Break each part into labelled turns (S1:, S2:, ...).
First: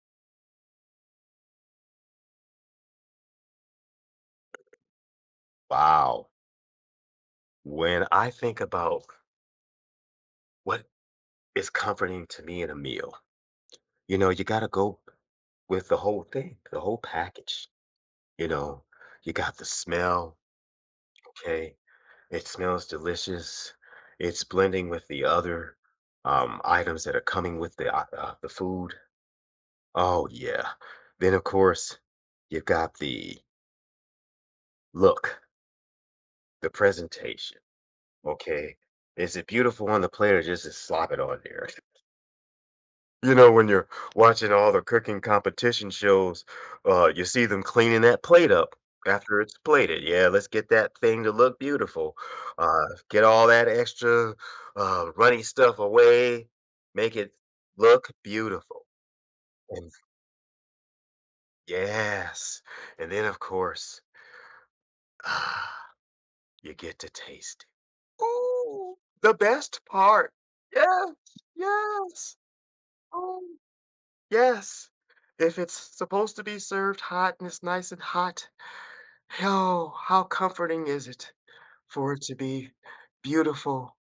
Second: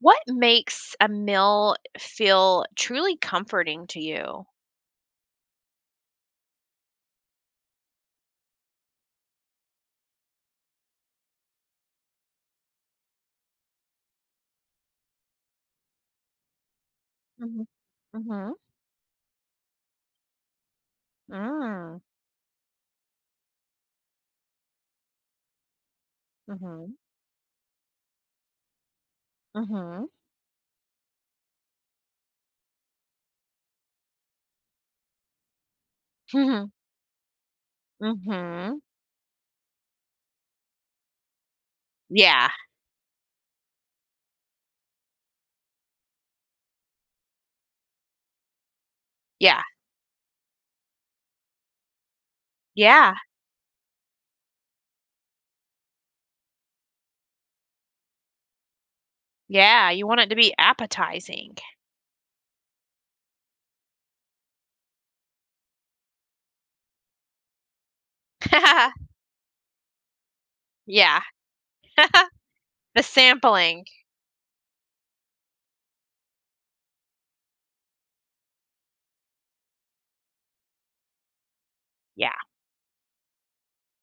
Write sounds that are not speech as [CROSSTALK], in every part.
S1: What makes a meal feel truly comforting to you?
S2: Wow. When I think about what is comforting to me in a meal, you know, you got to go with the whole thing, the whole
S1: Mhm.
S2: package. You
S1: Mhm.
S2: know, you got the smell. Okay.
S1: Mm.
S2: It smells delicious. It's blending with the other
S1: Mhm.
S2: items that are coming with the the food.
S1: Mhm.
S2: Oh, yeah. Then, of course, you've got the look,
S1: Mhm.
S2: the presentation. Okay.
S1: Mhm. [LAUGHS]
S2: Is it beautiful on the plate or just slop it on there?
S1: Yeah.
S2: You know, when you're watching all the cooking competition shows, you see them cleaning that plate up after it's
S1: Yeah.
S2: plated. Yeah, let's get that thing to look beautiful.
S1: Yeah.
S2: Get all that extra runny stuff away, make it look beautiful.
S1: Yeah.
S2: And
S1: You want it to be appetizing.
S2: yes, and then of course, [SIGHS] ah, you get to taste it. Ooh,
S1: [LAUGHS]
S2: the best part. Yes,
S1: Yeah. [LAUGHS]
S2: yes.
S1: The
S2: Oh.
S1: sampling.
S2: Yes. If it's supposed to be served hot and it's nice and hot, oh, how comforting is it for it
S1: Yeah.
S2: to be beautiful,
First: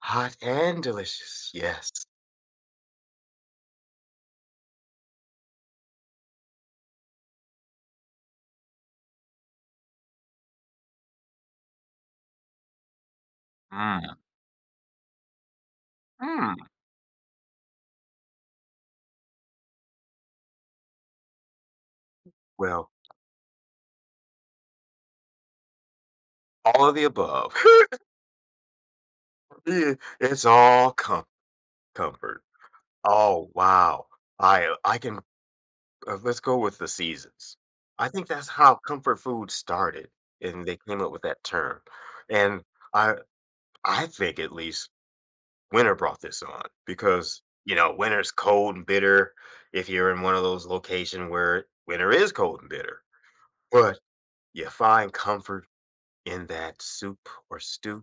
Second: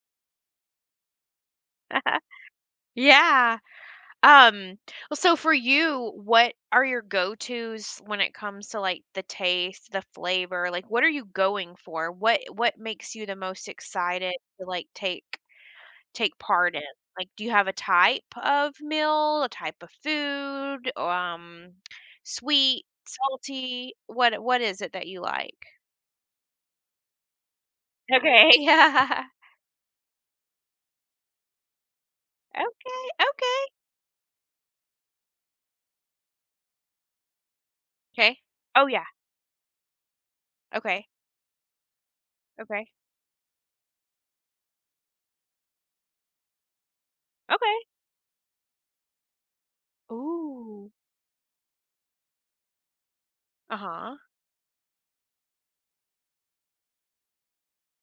S2: hot, and delicious? Yes.
S1: [LAUGHS] Yeah. Um, well, so for you, what are your go-tos when it comes to the taste, the flavor? Like what are you going for? What makes you the most
S2: Mm.
S1: excited to take
S2: Mm.
S1: part in? Like do you have a type of meal, a type of food, sweet,
S2: Well,
S1: salty? What is it that you like?
S2: all of the above. [LAUGHS]
S1: Okay. [LAUGHS] Yeah.
S2: Yeah, it's comfort.
S1: Okay.
S2: Oh
S1: Okay.
S2: wow! I can let's go with the seasons. I think
S1: Okay.
S2: that's how
S1: Oh yeah.
S2: comfort food started, and they came
S1: Okay.
S2: up with that term. And
S1: Okay.
S2: I I think at least winter brought this on, because you
S1: Okay.
S2: know winter's cold and bitter. If you're in one of those
S1: Ooh.
S2: locations where winter is cold and bitter, but
S1: Uh-huh.
S2: you find comfort in that soup or stew,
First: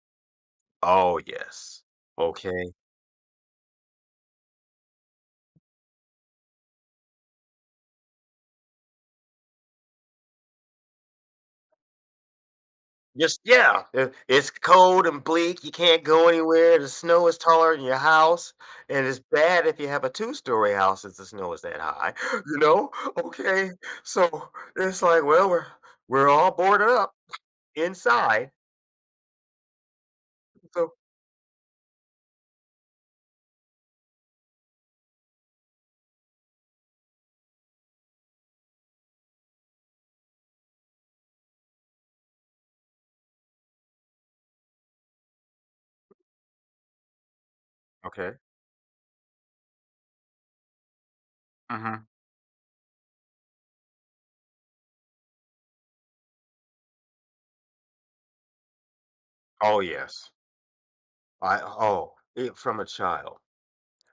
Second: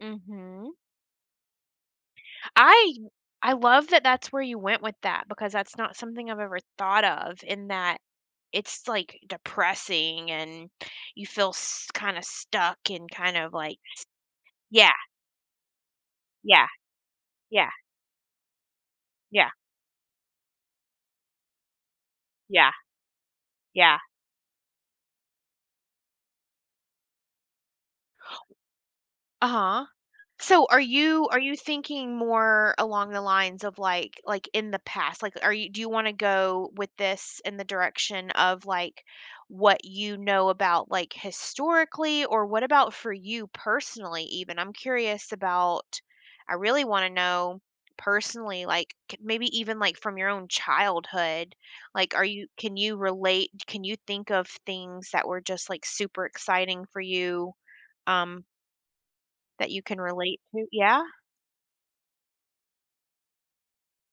S1: Mhm.
S2: oh yes, okay.
S1: I I love that that's where you went with that, because that's not something I've ever thought of in that. It's like depressing, and you feel kind of stuck and kind
S2: just
S1: of like
S2: yeah It's
S1: yeah,
S2: cold and bleak. You can't go
S1: yeah,
S2: anywhere, the snow is
S1: yeah,
S2: taller than your house, and it's
S1: yeah,
S2: bad if you have a two-story house if the snow is that high. [GASPS] You
S1: yeah,
S2: know, okay,
S1: yeah.
S2: so it's like, well, we're all boarded up inside.
S1: Uh-huh. So are
S2: So
S1: you are you thinking more along the lines of like in the past? Like are you do you want to go with this in the direction of what you know about like historically, or what about for you personally even? I'm curious about I really want to know
S2: okay.
S1: personally like maybe even like from your own childhood.
S2: Mhm.
S1: Like are you, can you relate, can you think of things that were just like super exciting for you um that
S2: Oh,
S1: you can
S2: yes.
S1: relate to? Yeah?
S2: It from a child.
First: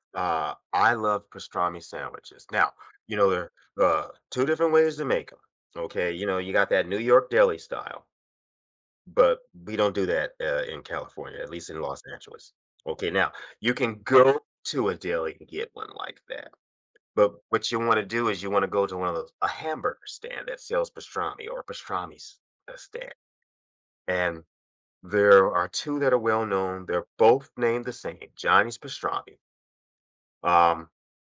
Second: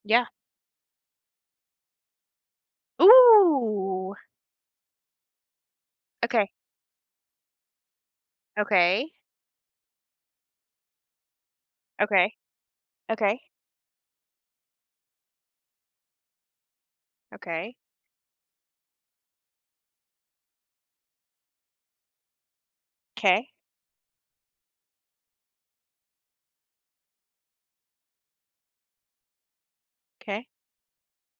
S1: Yeah.
S2: I love pastrami sandwiches. Now, you know, there are
S1: Ooh.
S2: 2 different ways to make them. Okay? You know,
S1: Okay.
S2: you got that New York deli style,
S1: Okay.
S2: but we don't do that, in California, at least in Los
S1: Okay.
S2: Angeles. Okay, now,
S1: Okay.
S2: you can go to a deli and get one like that, but what
S1: Okay.
S2: you wanna do is you wanna go to one of those a hamburger stand that sells pastrami or a pastrami s stand,
S1: Okay.
S2: and there are 2 that are well known, they're both named the same, Johnny's Pastrami,
S1: Okay. Okay. Okay.
S2: um,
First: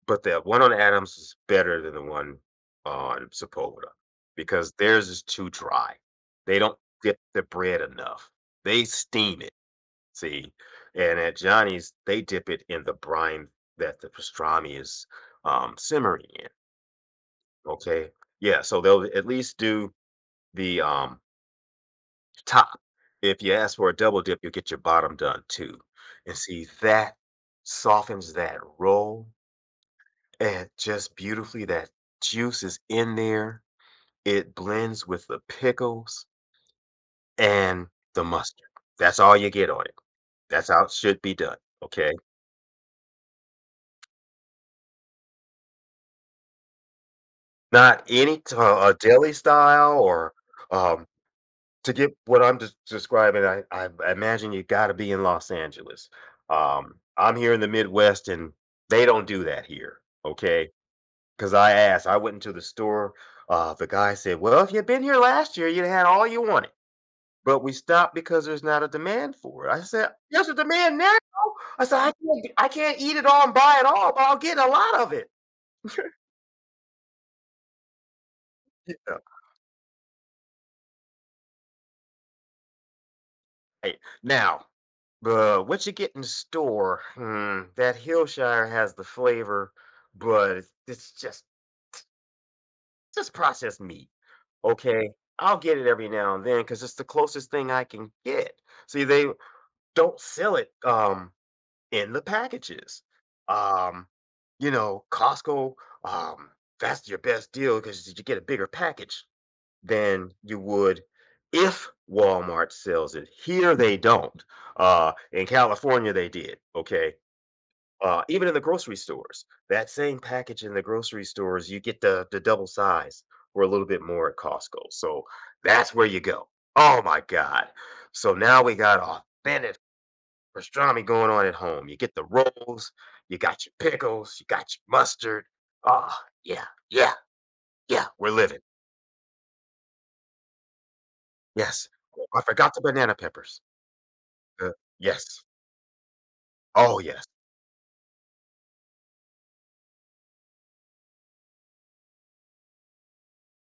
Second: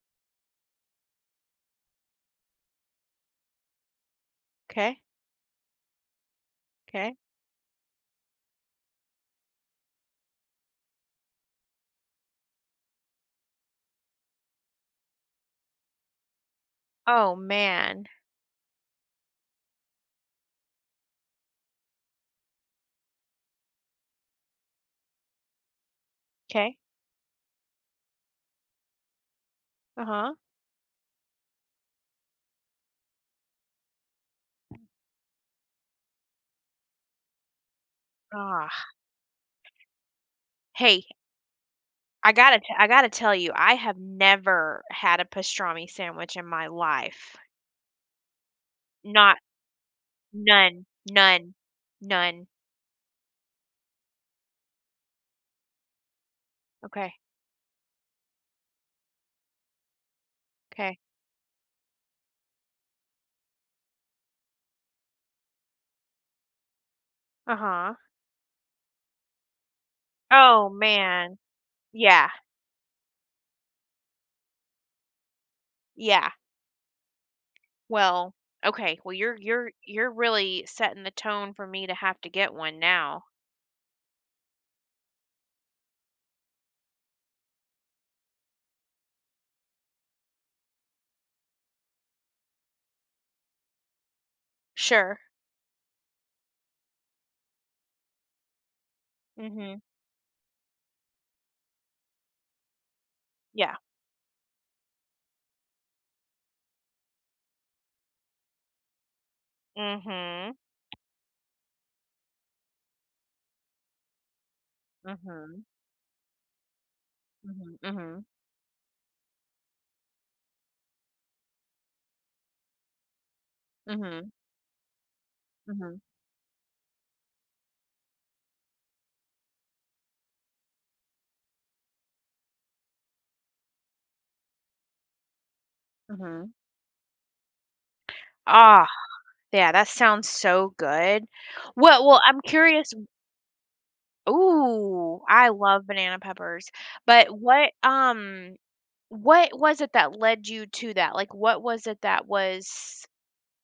S2: but the one on Adams is better than the one on Sepulveda because theirs is too dry. They don't dip the bread enough. They steam it, see? And at Johnny's, they dip it in the brine that the pastrami is, simmering in,
S1: Oh, man. Okay.
S2: okay? Yeah, so they'll at least do the top. If you ask for a double dip, you'll get your bottom done too. And see,
S1: 'Kay.
S2: that softens that roll,
S1: Uh-huh.
S2: and just beautifully, that juice is in there. It blends with the pickles and the mustard.
S1: Ah.
S2: That's all you get on it. That's how it
S1: Hey,
S2: should be done. Okay.
S1: I gotta tell you, I have never had a pastrami sandwich in my life.
S2: Not any deli
S1: Not
S2: style or
S1: none.
S2: um,
S1: None.
S2: to get what
S1: None.
S2: I'm describing, I imagine you gotta be in Los Angeles.
S1: Okay. Okay.
S2: I'm here in the Midwest, and they don't do that here, okay?
S1: 'Kay.
S2: Because I asked, I went into the store, the guy said, "Well, if you'd been here last year, you'd had all you wanted, but we
S1: Uh-huh.
S2: stopped because there's not a demand for it." I said, "There's a
S1: Oh,
S2: demand now?"
S1: man.
S2: I said,
S1: Yeah.
S2: I can't eat it all and buy it all, but I'll get a lot of it."
S1: Yeah. Well,
S2: [LAUGHS]
S1: okay. Well,
S2: Yeah,
S1: you're really setting the tone for me to have to get one now.
S2: right. Now But what you get in the store, mm, that Hillshire has the flavor, but it's just processed meat. Okay,
S1: Sure.
S2: I'll get it every now and then because it's the closest thing I can get. See, they
S1: Mhm.
S2: don't sell it in the packages.
S1: Yeah.
S2: Um, you know, Costco, um, that's your best deal because you get a bigger package than
S1: Mhm.
S2: you would if Walmart sells it. Here they don't. In
S1: Mhm.
S2: California, they did. Okay.
S1: Mhm. Mhm.
S2: Even in the grocery stores, that same package in the grocery stores, you get the double size or a little bit
S1: Mhm.
S2: more at Costco. So that's
S1: Mhm.
S2: where you go. Oh my God. So now we got authentic pastrami going on at home. You get the rolls, you got your pickles, you got your mustard. Ah,
S1: Mhm.
S2: yeah, yeah, yeah. We're living.
S1: Ah, yeah, that sounds so good.
S2: Yes.
S1: Well,
S2: Oh,
S1: I'm
S2: I forgot the
S1: curious
S2: banana peppers. The
S1: ooh,
S2: yes.
S1: I love banana peppers.
S2: Oh, yes.
S1: But what what was it that led you to that? Like, what was it that was,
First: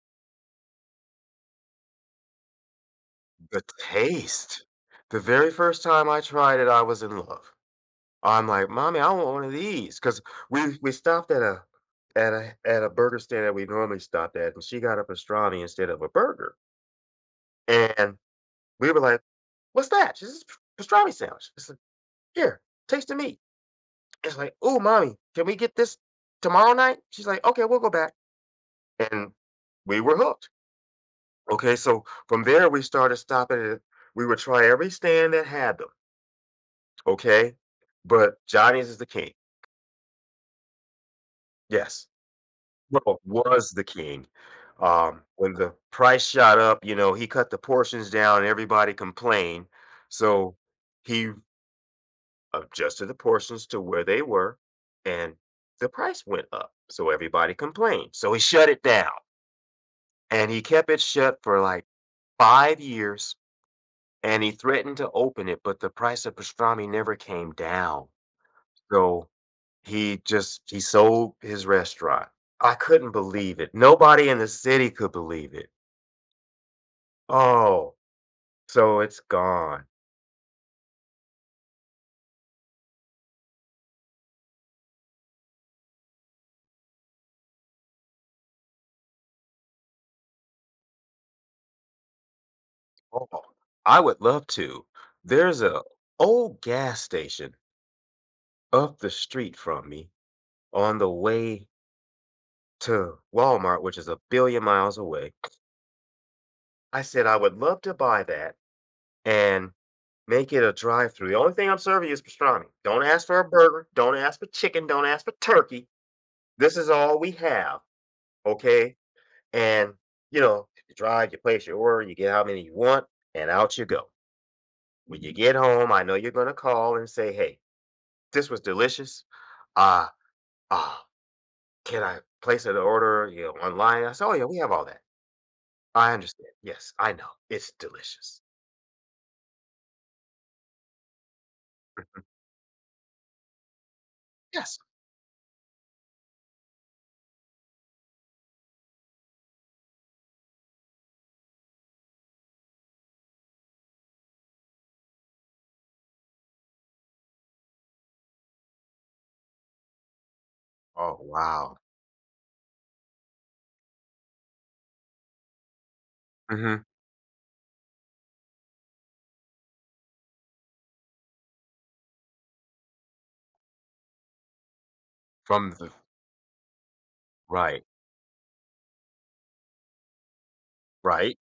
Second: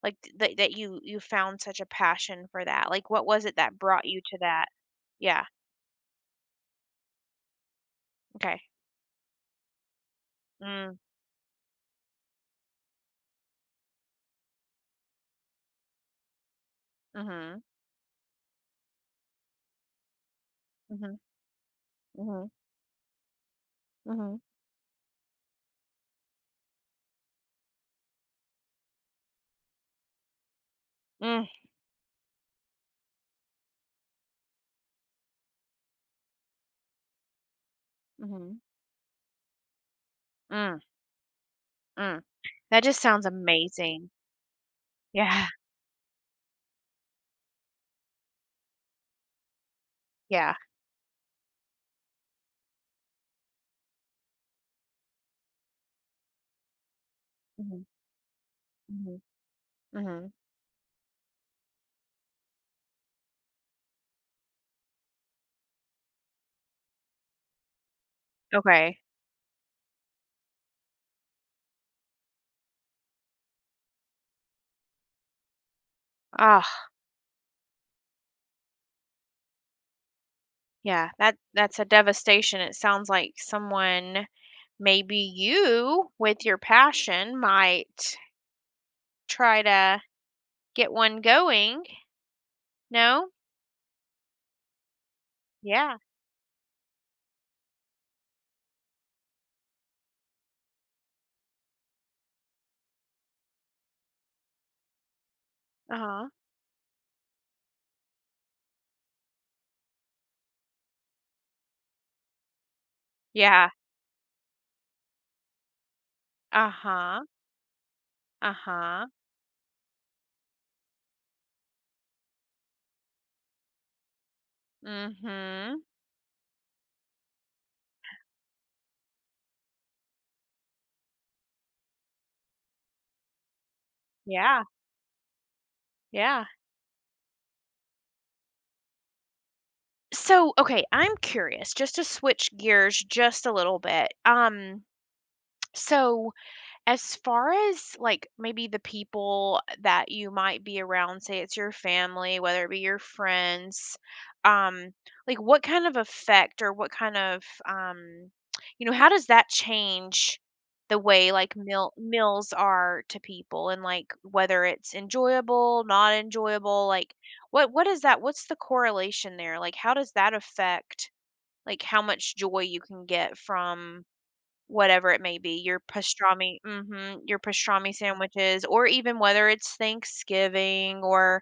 S1: like, that you found such a passion for that? Like, what was it
S2: The
S1: that brought you to that?
S2: taste. The
S1: Yeah,
S2: very first time I tried it, I was in love. I'm
S1: okay.
S2: like, "Mommy, I want one of these." Because we
S1: Mm,
S2: stopped at a at a at a burger stand that we normally stopped at, and she got a pastrami instead of a burger,
S1: mhm.
S2: and we were like, "What's that?" She says, "It's a pastrami
S1: Mhm.
S2: sandwich." It's like,
S1: Mhm.
S2: "Here, taste the meat." It's
S1: Mhm.
S2: like, "Ooh, mommy, can we get this tomorrow night?" She's like, "Okay, we'll go back," and we were hooked.
S1: Mm.
S2: Okay, so from there we started stopping it. We would try every stand that had them, okay? But
S1: Mhm.
S2: Johnny's is the king.
S1: Mm,
S2: Yes.
S1: mm. That just
S2: Well,
S1: sounds
S2: was the
S1: amazing.
S2: king.
S1: Yeah,
S2: When the price shot up, you know, he cut the portions down and everybody complained.
S1: yeah.
S2: So he adjusted the portions to where they were and the price went up. So everybody
S1: Mhm,
S2: complained. So he shut it down
S1: mhm, mhm.
S2: and he kept it shut for like 5 years. And he threatened to open it, but the price of pastrami never came down.
S1: Okay.
S2: So he sold his restaurant. I couldn't believe it. Nobody in the city could believe it.
S1: Oh.
S2: Oh, so it's gone.
S1: Yeah, that that's a devastation. It sounds like someone, maybe you, with your passion, might try to get one going.
S2: Oh,
S1: No?
S2: I would love to. There's a
S1: Yeah.
S2: old gas station up the street from me on the way to Walmart, which is a billion miles away.
S1: Uh-huh.
S2: I said I would love to buy that and make it a drive-through. The only thing I'm serving is pastrami. Don't ask for a
S1: Yeah.
S2: burger. Don't ask for chicken. Don't ask for turkey. This is all
S1: Uh-huh.
S2: we have, okay?
S1: Uh-huh.
S2: And, you know, you drive, you place your order, you get how many you want, and out you go. When you get
S1: Mm-hmm.
S2: home, I know you're going to call and say, hey, this was delicious. Uh, uh, can I place an order, you know, online? I said, oh, yeah, we
S1: Yeah.
S2: have all that. I
S1: Yeah.
S2: understand. Yes, I know. It's delicious.
S1: So, okay, I'm curious, just to switch gears just a little bit.
S2: Yes.
S1: So As far as, like, maybe the people that you might be around, say it's your family, whether it be your friends, um, like, what kind of effect or what kind of, you know, how does that change the
S2: Oh,
S1: way, like,
S2: wow.
S1: meals are to people and, like, whether it's enjoyable, not
S2: Hmm.
S1: enjoyable? Like, what is that? What's the correlation there? Like, how does that affect, like, how much joy you can get from whatever it may be,
S2: From
S1: your
S2: the,
S1: your
S2: right,
S1: pastrami sandwiches, or even whether it's Thanksgiving
S2: right.
S1: or,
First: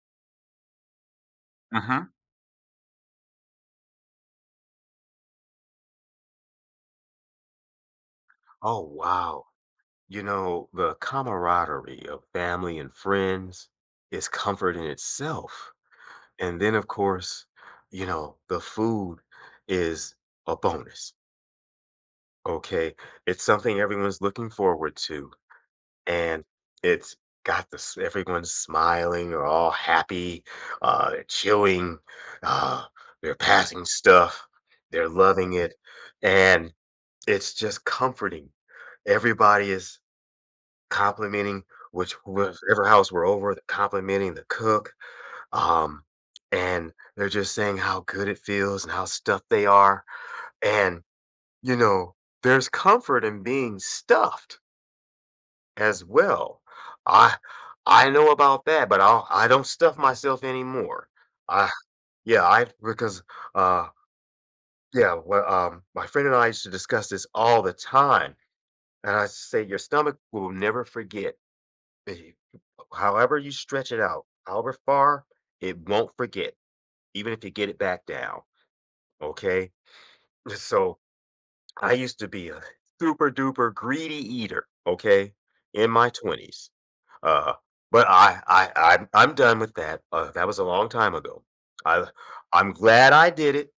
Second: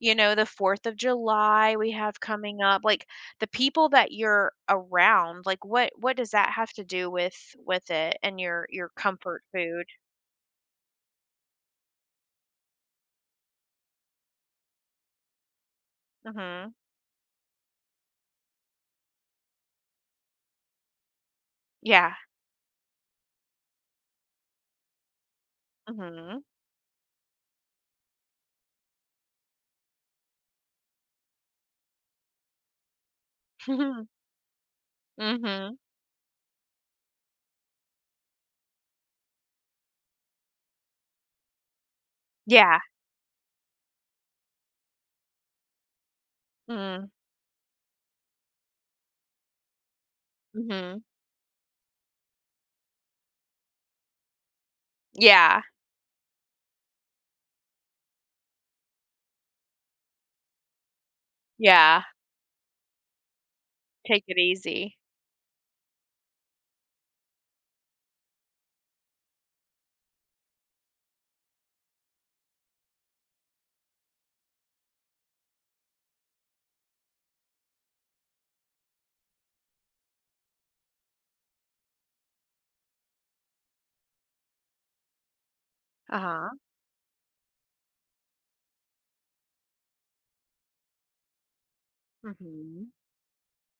S1: you know, the 4th of July we
S2: Hmm.
S1: have coming up, like, the people that you're around, like, what does that have to do with it and
S2: Oh,
S1: your comfort
S2: wow.
S1: food?
S2: You know, the camaraderie of family and friends is comfort in itself. And
S1: Mhm.
S2: then, of course, you know, the food is a bonus.
S1: Yeah.
S2: Okay. It's something everyone's looking forward to.
S1: Mhm.
S2: And it's got this, everyone's smiling or all happy. They're chewing, uh, they're passing
S1: [LAUGHS]
S2: stuff, they're loving it.
S1: Mhm.
S2: And it's just comforting. Everybody is complimenting, which
S1: Yeah.
S2: whatever house we're over, they're complimenting the cook, um, and
S1: Mm.
S2: they're just saying how good it feels and how stuffed they are,
S1: Mhm.
S2: and, you know, there's comfort in being stuffed
S1: Yeah.
S2: as well. I I know about that, but I do not stuff myself anymore. I
S1: Yeah.
S2: yeah, I because, uh
S1: Take it easy.
S2: yeah, well, my friend and I used to discuss this all the time, and I say, "Your stomach will never forget." eh, However you stretch it out, however far, it won't forget, even if you get it back down, okay? [LAUGHS] So I used to be a super duper greedy eater, okay, in my
S1: Uh-huh.
S2: 20s. Uh, but I'm done with that. That was a long time ago. I, I'm
S1: Mhm.
S2: glad I did it,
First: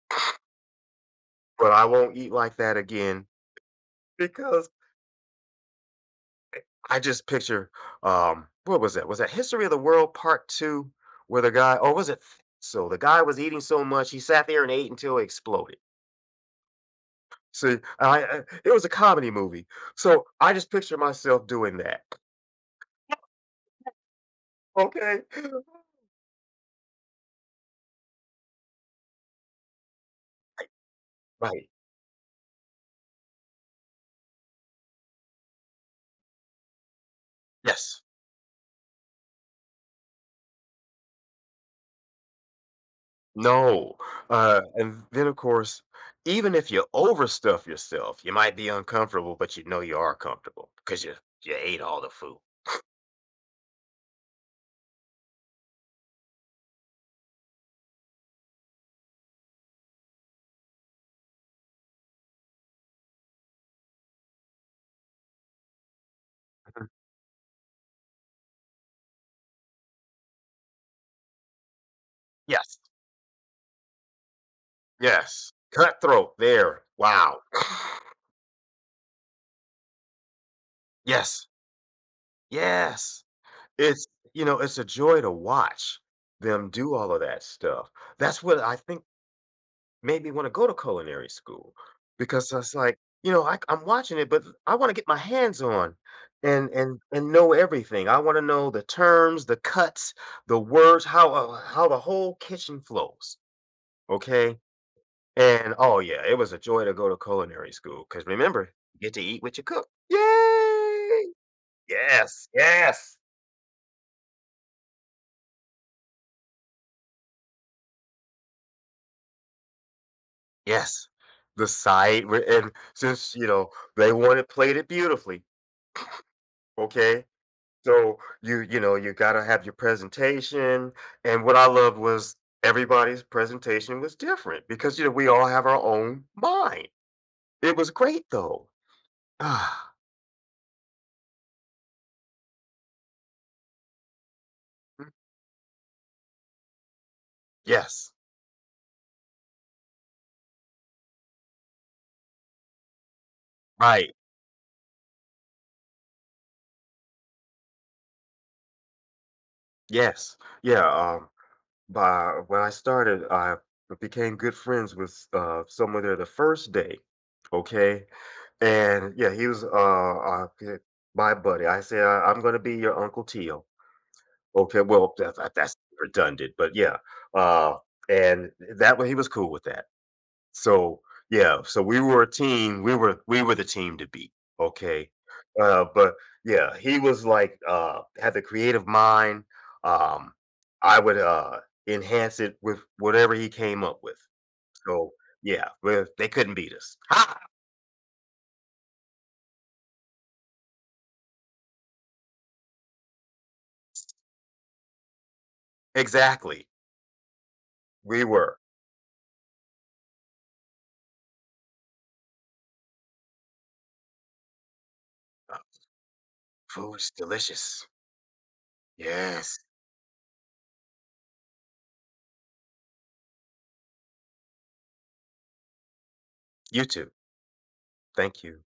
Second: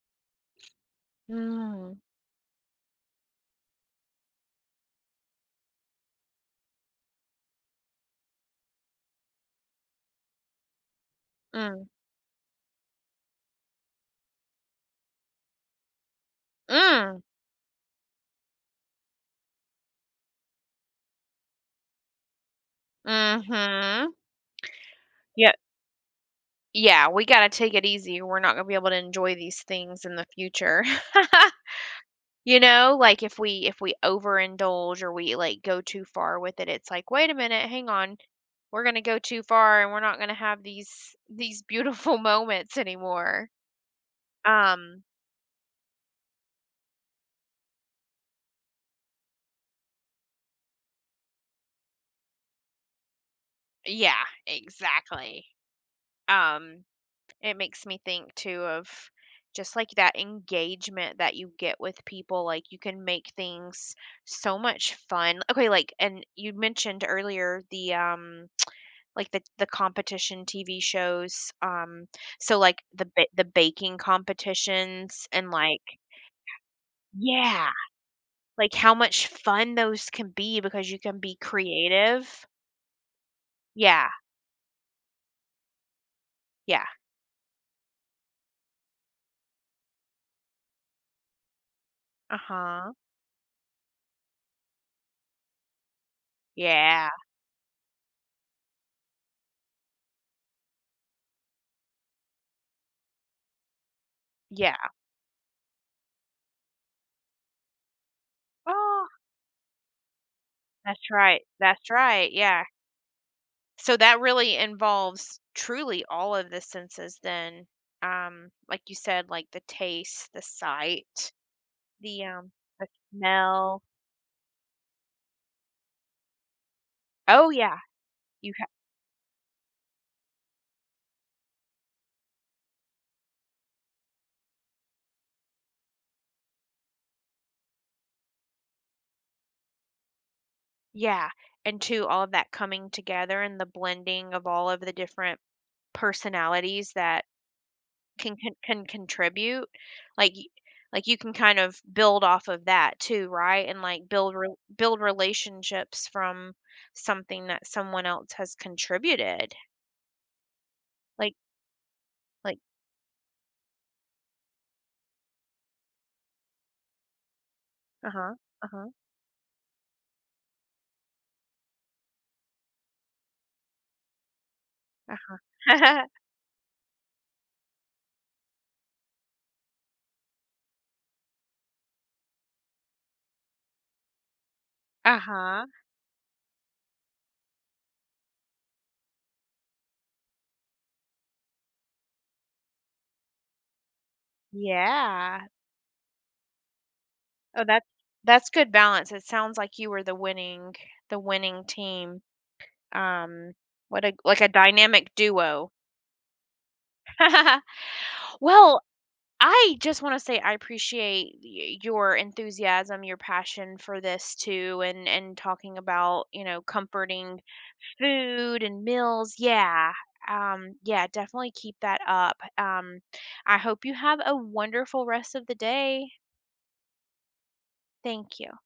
S2: but I
S1: Mm.
S2: won't eat like that again because I just picture, what was that? Was that History of the World Part Two, where the guy,
S1: Mm.
S2: or was it? So the guy was eating so much, he sat there and ate until he exploded.
S1: Mm.
S2: See, I it was a comedy movie, so I just picture myself doing that.
S1: Mhm.
S2: Okay,
S1: Yeah
S2: [LAUGHS]
S1: yeah, we gotta take it easy, we're not gonna be able to enjoy these things in the future. [LAUGHS]
S2: right?
S1: You know, like, if we overindulge or we, like, go too far with it, it's like, "Wait a minute, hang
S2: Yes.
S1: on, we're gonna go too far, and we're not gonna have these beautiful [LAUGHS] moments anymore."
S2: No.
S1: Um,
S2: And then of course, even if you overstuff yourself, you might be uncomfortable, but you know you are comfortable because you ate all the food.
S1: yeah, exactly. Um It makes me think too of just like that engagement that you get with people. Like you can make things so much fun. Okay, like, and you mentioned
S2: [LAUGHS]
S1: earlier the like the competition TV shows. So
S2: Yes.
S1: like the the baking competitions and
S2: Yes.
S1: like
S2: Cutthroat there. Wow.
S1: yeah,
S2: [SIGHS]
S1: like how much fun those can be because you can be
S2: Yes.
S1: creative.
S2: Yes. It's,
S1: Yeah,
S2: you know, it's a joy to watch them
S1: yeah.
S2: do all of that stuff. That's what I think made me wanna go to culinary school because I was
S1: Uh-huh.
S2: like, you know, I'm watching it, but I wanna get my hands on and and
S1: Yeah.
S2: and know everything. I wanna know the terms, the cuts, the words, how the whole kitchen flows, okay?
S1: Yeah.
S2: And oh yeah, it was a joy to go to culinary school because remember, you
S1: Oh,
S2: get to eat what you cook.
S1: that's
S2: Yay!
S1: right. That's right.
S2: Yes,
S1: Yeah.
S2: yes,
S1: So that really involves truly all of the senses then, like you said, like the taste, the
S2: yes.
S1: sight,
S2: The
S1: the,
S2: side where-
S1: um,
S2: and
S1: the
S2: since you know
S1: smell.
S2: they wanted plated beautifully, okay.
S1: Oh, yeah,
S2: So
S1: you
S2: you
S1: ha
S2: you know, you gotta have your presentation. And what I loved was everybody's presentation was different because you know we all have our own mind. It was great though. [SIGHS] Ah,
S1: yeah, and too, all of that coming together and the blending of all of the different personalities that
S2: yes,
S1: can contribute, like y like, you can kind of build off of that too, right? And, like,
S2: right,
S1: build relationships from something that someone else has contributed,
S2: yes, yeah.
S1: like
S2: By
S1: like
S2: when I started, I became good friends with someone there the first day, okay?
S1: uh-huh, uh-huh,
S2: And yeah, he was uh he- my buddy. I said, "I- I'm gonna be your Uncle Teal. Okay, well,
S1: uh-huh.
S2: that's
S1: [LAUGHS]
S2: redundant, but yeah." Uh, and that way he was cool with that. So, yeah, so we were a team. We were the team to beat, okay?
S1: Uh-huh.
S2: But yeah, he was like had the creative mind. Um, I would enhance it with whatever he came up with. So
S1: Yeah.
S2: yeah, we they couldn't beat us. Ha!
S1: Oh, that's good balance. It sounds like you were the winning team. Um, what a like a dynamic duo.
S2: Exactly.
S1: [LAUGHS]
S2: We were.
S1: Well, I just want to say I appreciate your enthusiasm, your passion for this too, and
S2: Uh,
S1: talking about, you know,
S2: food's
S1: comforting
S2: delicious.
S1: food and meals,
S2: Yes.
S1: yeah. Yeah, definitely keep that up. I hope you have a wonderful rest of the day.
S2: You too.
S1: Thank
S2: Thank
S1: you.
S2: you.